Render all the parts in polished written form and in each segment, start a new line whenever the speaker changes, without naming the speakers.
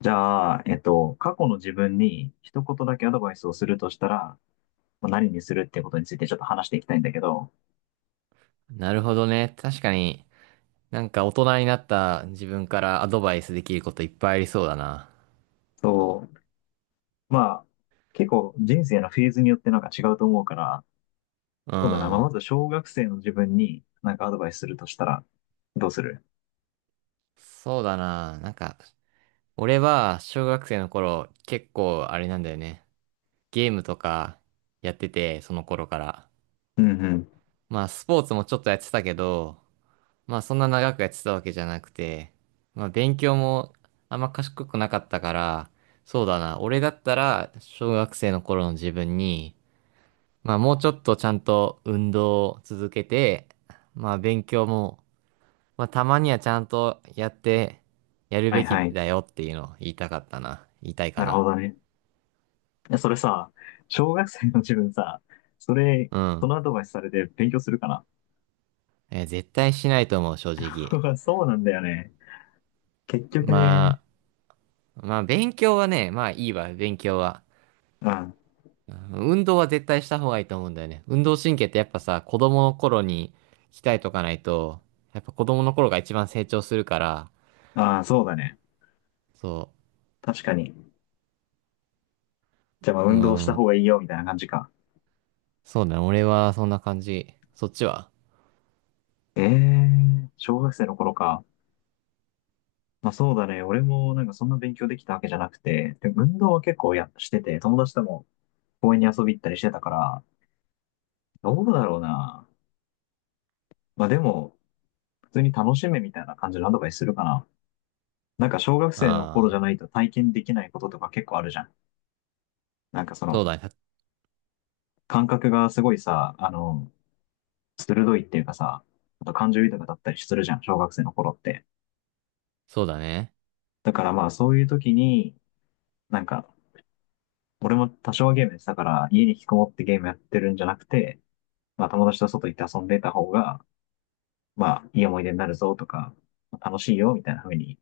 じゃあ、過去の自分に一言だけアドバイスをするとしたら、まあ何にするってことについてちょっと話していきたいんだけど、
なるほどね。確かに、大人になった自分からアドバイスできることいっぱいありそうだな。
そう、まあ、結構人生のフェーズによってなんか違うと思うから、
う
そうだな、まあ、ま
ん。
ず小学生の自分になんかアドバイスするとしたら、どうする？
そうだな。俺は小学生の頃結構あれなんだよね。ゲームとかやってて、その頃から。
うんうん。
まあスポーツもちょっとやってたけど、まあそんな長くやってたわけじゃなくて、まあ勉強もあんま賢くなかったから、そうだな。俺だったら小学生の頃の自分に、まあもうちょっとちゃんと運動を続けて、まあ勉強も、まあたまにはちゃんとやってやる
は
べ
い
き
はい。
だよっていうのを言いたかったな。言いたい
な
か
るほ
な。
どね。いやそれさ、小学生の自分さ、それ、
う
そ
ん。
のアドバイスされて勉強するかな？
えー絶対しないと思う、正直。
そうなんだよね。結局ね。
ままあ勉強はね、まあいいわ、勉強は。
うん。
うん、運動は絶対した方がいいと思うんだよね。運動神経ってやっぱさ、子供の頃に鍛えとかないと、やっぱ子供の頃が一番成長するから、
ああ、そうだね。
そ
確かに。じゃあまあ
う。う
運動した方
ん、
がいいよみたいな感じか。
そうだね。俺はそんな感じ。そっちは？
小学生の頃か。まあそうだね。俺もなんかそんな勉強できたわけじゃなくて、で運動は結構やしてて、友達とも公園に遊び行ったりしてたから、どうだろうな。まあでも、普通に楽しめみたいな感じのアドバイスするかな。なんか小学生の頃じゃ
あ
な
あ
いと体験できないこととか結構あるじゃん。なんかそ
ー、そう
の
だね。
感覚がすごいさ、鋭いっていうかさ、あと感情豊かだったりするじゃん、小学生の頃って。
そうだね。
だからまあそういう時に、なんか俺も多少はゲームやってたから、家に引きこもってゲームやってるんじゃなくて、まあ友達と外行って遊んでた方が、まあいい思い出になるぞとか、楽しいよみたいな風に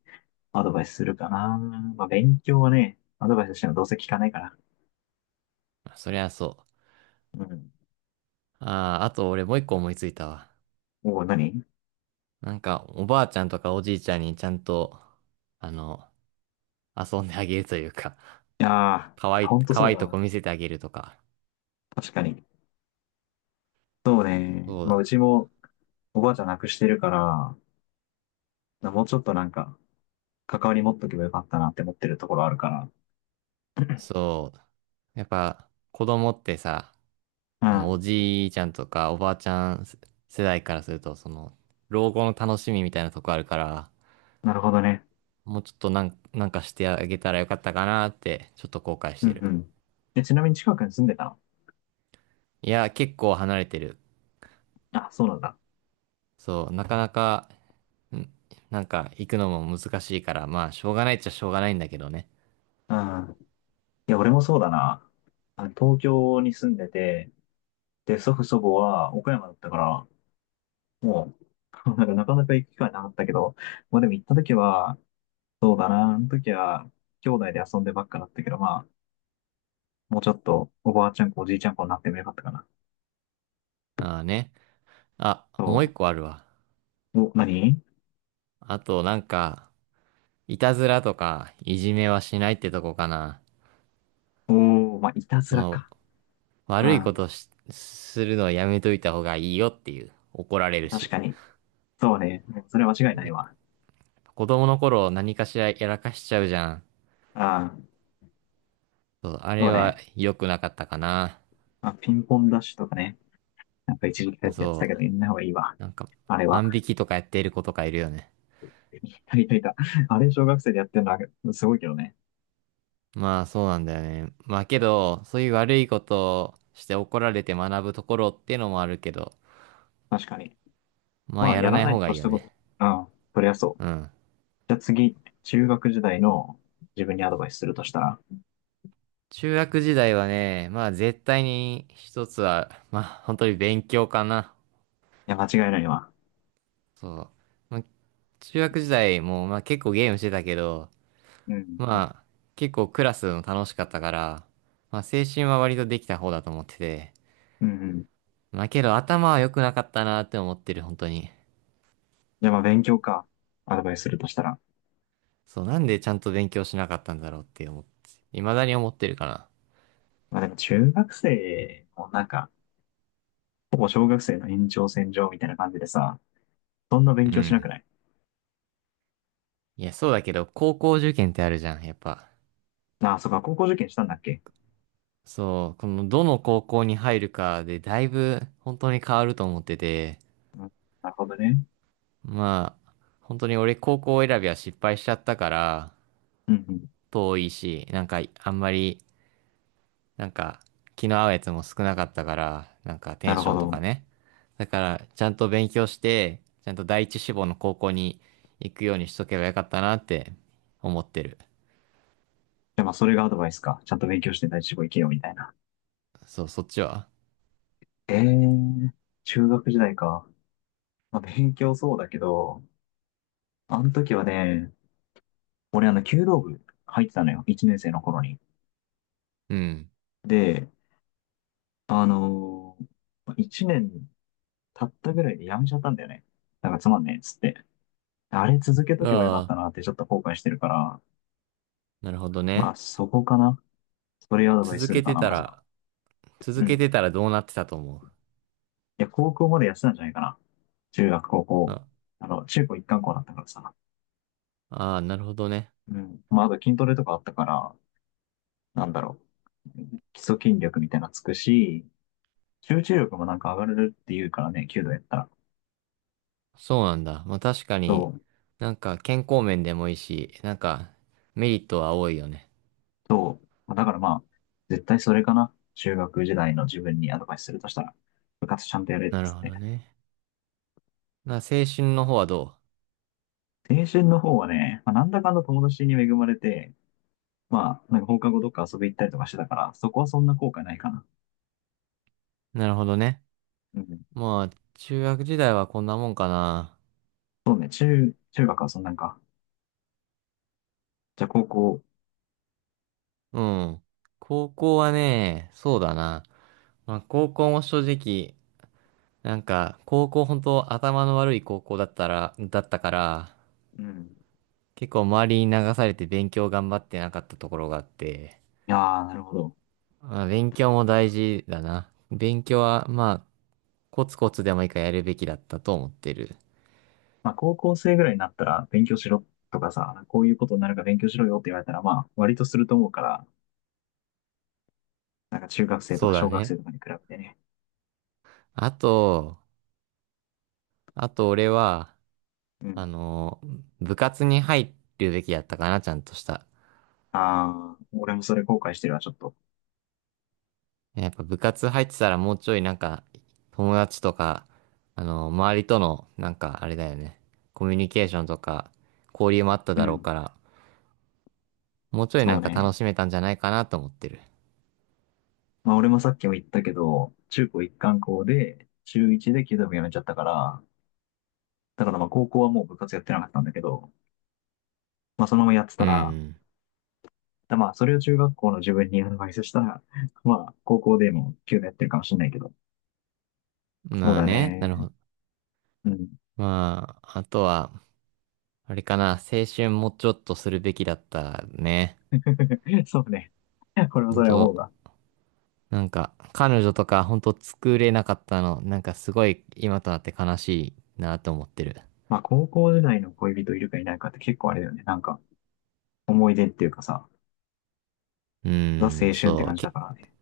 アドバイスするかな。まあ勉強はね、アドバイスしてもどうせ聞かないから。
そりゃそ
うん。
う。ああ、あと俺もう一個思いついたわ。
おお、何い？
おばあちゃんとかおじいちゃんにちゃんと、あの、遊んであげるというか、
や
可
ー、
愛い、
ほんと
可
そう
愛い
だ
と
わ。
こ見せてあげるとか。
確かに。そうね。
そう
まあう
だ。
ちもおばあちゃん亡くしてるから、もうちょっとなんか関わり持っとけばよかったなって思ってるところあるから。
そう。やっぱ、子供ってさ、
う
あの、お
ん。
じいちゃんとかおばあちゃん世代からすると、その、老後の楽しみみたいなとこあるから、
なるほどね。
もうちょっとなんかしてあげたらよかったかなって、ちょっと後悔し
うん
てる。
うん。え、ちなみに近くに住んでたの？
いや、結構離れてる。
あ、そうなんだ。
そう、なかなか、んなんか行くのも難しいから、まあ、しょうがないっちゃしょうがないんだけどね。
うん。いや、俺もそうだな。東京に住んでて、で、祖父祖母は岡山だったから、もう、なんかなかなか行く機会なかったけど、まあでも行った時は、そうだな、あの時は、兄弟で遊んでばっかだったけど、まあ、もうちょっと、おばあちゃん子、おじいちゃん子になってもよかったかな。
ああね。あ、
そ
もう一個あるわ。
う。お、何？
あと、いたずらとか、いじめはしないってとこかな。
おー、まあ、いたず
そ
ら
の、
か。う
悪いこ
ん、
とし、するのはやめといた方がいいよっていう。怒られる
確
し。
かに。そうね。それは間違いないわ。
子供の頃何かしらやらかしちゃうじゃん。
うん、
そう、あ
そう
れ
ね。
は良くなかったかな。
まあ、ピンポンダッシュとかね。なんか一時期やっ
あ、
てやってた
そ
けど、やんない方がいいわ。
う。
あれは。
万引きとかやっている子とかいるよね。
やりたいた。あれ、小学生でやってるのはすごいけどね。
まあ、そうなんだよね。まあ、けど、そういう悪いことをして怒られて学ぶところっていうのもあるけど、
確かに。
まあ、
まあ、
や
や
ら
ら
ない
ない
方
に
が
越
いい
し
よ
たこと。
ね。
うん。そりゃそう。
うん。
じゃあ次、中学時代の自分にアドバイスするとしたら。
中学時代はね、まあ、絶対に一つは、まあ、本当に勉強かな。
いや、間違いないわ。
そう。まあ、中学時代も、まあ、結構ゲームしてたけど、
うん。
まあ、結構クラスも楽しかったから、まあ、青春は割とできた方だと思ってて、
うんうん。
まあけど頭は良くなかったなって思ってる、本当に。
じゃあまあ、勉強か。アドバイスするとしたら。
そう、なんでちゃんと勉強しなかったんだろうって思って、未だに思ってるかな。
まあでも、中学生もなんか、ほぼ小学生の延長線上みたいな感じでさ、そんな勉
う
強しなく
ん。
ない？
いや、そうだけど、高校受験ってあるじゃん、やっぱ。
ああ、そうか、高校受験したんだっけ？
そう、この、どの高校に入るかでだいぶ本当に変わると思ってて、
うん。なるほどね。
まあ、本当に俺高校選びは失敗しちゃったから、
うんうん。
遠いし、なんかあんまりなんか、気の合うやつも少なかったから、なんかテ
な
ン
る
シ
ほ
ョンとか
ど。
ね。だから、ちゃんと勉強して、ちゃんと第一志望の高校に行くようにしとけばよかったなって思ってる。
じゃあまあ、それがアドバイスか。ちゃんと勉強して第一志望行けよ、みたいな。
そう、そっちは？
ええー、中学時代か。まあ、勉強そうだけど、あの時はね、俺弓道部入ってたのよ。1年生の頃に。
うん。
で、あの1年経ったぐらいでやめちゃったんだよね。なんかつまんねえっつって。あれ続けとけばよかった
ああ、
なってちょっと後悔してるから、
なるほど
まあ
ね。
そこかな。それアドバイス
続
する
け
か
て
な、
た
まずは。
ら、続
う
け
ん。
てたらどうなってたと思
いや、高校までやってたんじゃないかな。中学、高
う？
校。
あ、
中高一貫校だったからさ。
ああ、なるほどね。
うん。まああと筋トレとかあったから、なんだろう。基礎筋力みたいなのつくし、集中力もなんか上がるって言うからね、弓道やったら。
そうなんだ。まあ確か
そ
に、
う、
なんか健康面でもいいし、なんかメリットは多いよね。
そう。だからまあ、絶対それかな。中学時代の自分にアドバイスするとしたら、部活ちゃんとやれっ
なる
つっ
ほ
て。
どね。な、青春の方はど
青春の方はね、まあ、なんだかんだ友達に恵まれて、まあ、なんか放課後どっか遊び行ったりとかしてたから、そこはそんな後悔ないかな。
う？なるほどね。
うん。
まあ、中学時代はこんなもんかな。
そうね、中学はそんなんか。じゃあ高校、
うん。高校はね、そうだな。まあ、高校も正直、高校本当頭の悪い高校だったら、だったから、
うん。
結構周りに流されて勉強頑張ってなかったところがあって、
いやー、なるほど。
まあ、勉強も大事だな。勉強は、まあ、コツコツでもいいからやるべきだったと思ってる。
まあ、高校生ぐらいになったら勉強しろとかさ、こういうことになるから勉強しろよって言われたら、まあ、割とすると思うから、なんか中学生と
そ
か
うだ
小学
ね。
生とかに比べてね。
あと、あと俺は、
う
あ
ん。
の、部活に入るべきだったかな、ちゃんとした。
ああ、俺もそれ後悔してるわ、ちょっと。
ね、やっぱ部活入ってたらもうちょいなんか友達とか、あの、周りとのなんかあれだよね、コミュニケーションとか交流もあった
う
だろう
ん。
から、もうちょいな
そう
んか
ね。
楽しめたんじゃないかなと思ってる。
まあ、俺もさっきも言ったけど、中高一貫校で、中一で弓道部やめちゃったから、だからまあ、高校はもう部活やってなかったんだけど、まあ、そのままやってた
う
ら、
ん。
だまあ、それを中学校の自分にアドバイスしたら、まあ、高校でも弓道やってるかもしれないけど、そう
まあ
だ
ね、なる
ね。
ほど。
うん。
まあ、あとは、あれかな、青春もうちょっとするべきだったね。
そうね。これも
本
それは思
当
うわ。
なんか、彼女とか本当作れなかったの、なんかすごい今となって悲しいなと思ってる。
まあ、高校時代の恋人いるかいないかって結構あれだよね。なんか、思い出っていうかさ、
う
ザ
ー
青
ん、
春って
そ
感
う、
じだからね。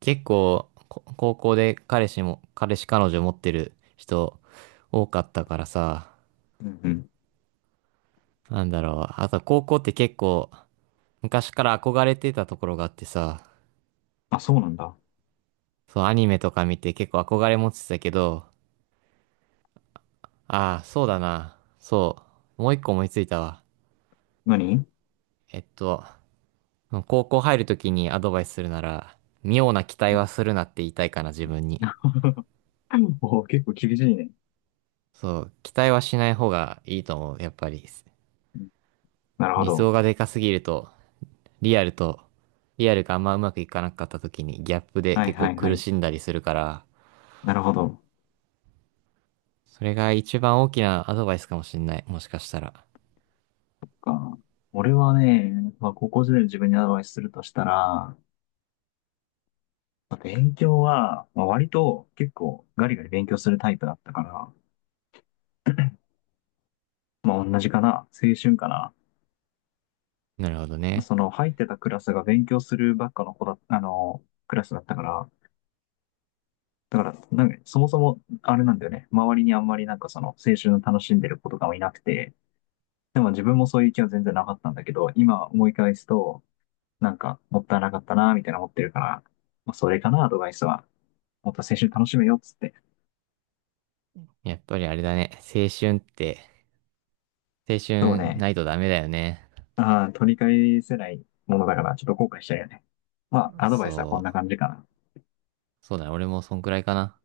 結構、高校で彼氏彼女持ってる人多かったからさ、
うんうん。
なんだろう。あと高校って結構昔から憧れてたところがあってさ、
あ、そうなんだ。
そう、アニメとか見て結構憧れ持ってたけど、ああ、そうだな。そう。もう一個思いついたわ。
何？
えっと、高校入るときにアドバイスするなら、妙な期待
う
は
ん。
するなって言いたいかな、自分に。
おー結構厳しいね。
そう、期待はしない方がいいと思う、やっぱり。
うん。なるほ
理想
ど。
がでかすぎると、リアルと、リアルがあんまうまくいかなかった時にギャップで
はい
結
は
構
いは
苦
い。
しんだりするから、
なるほど。
それが一番大きなアドバイスかもしんない。もしかしたら。
か。俺はね、まあ、高校時代の自分にアドバイスするとしたら、まあ勉強は、まあ、割と結構ガリガリ勉強するタイプだったから、まあ、同じかな。青春かな。
なるほどね。
その入ってたクラスが勉強するばっかの子だ、クラスだったから、だから、なんか、そもそも、あれなんだよね。周りにあんまりなんかその、青春を楽しんでる子とかもいなくて、でも自分もそういう気は全然なかったんだけど、今思い返すと、なんか、もったいなかったな、みたいな思ってるから、まあ、それかな、アドバイスは。もっと青春楽しめよ、っつって。
やっぱりあれだね。青
そう
春
ね。
ないとダメだよね。
ああ、取り返せないものだから、ちょっと後悔しちゃうよね。まあ、アドバイスはこん
そ
な
う。
感じかな。
そうだね。俺もそんくらいかな。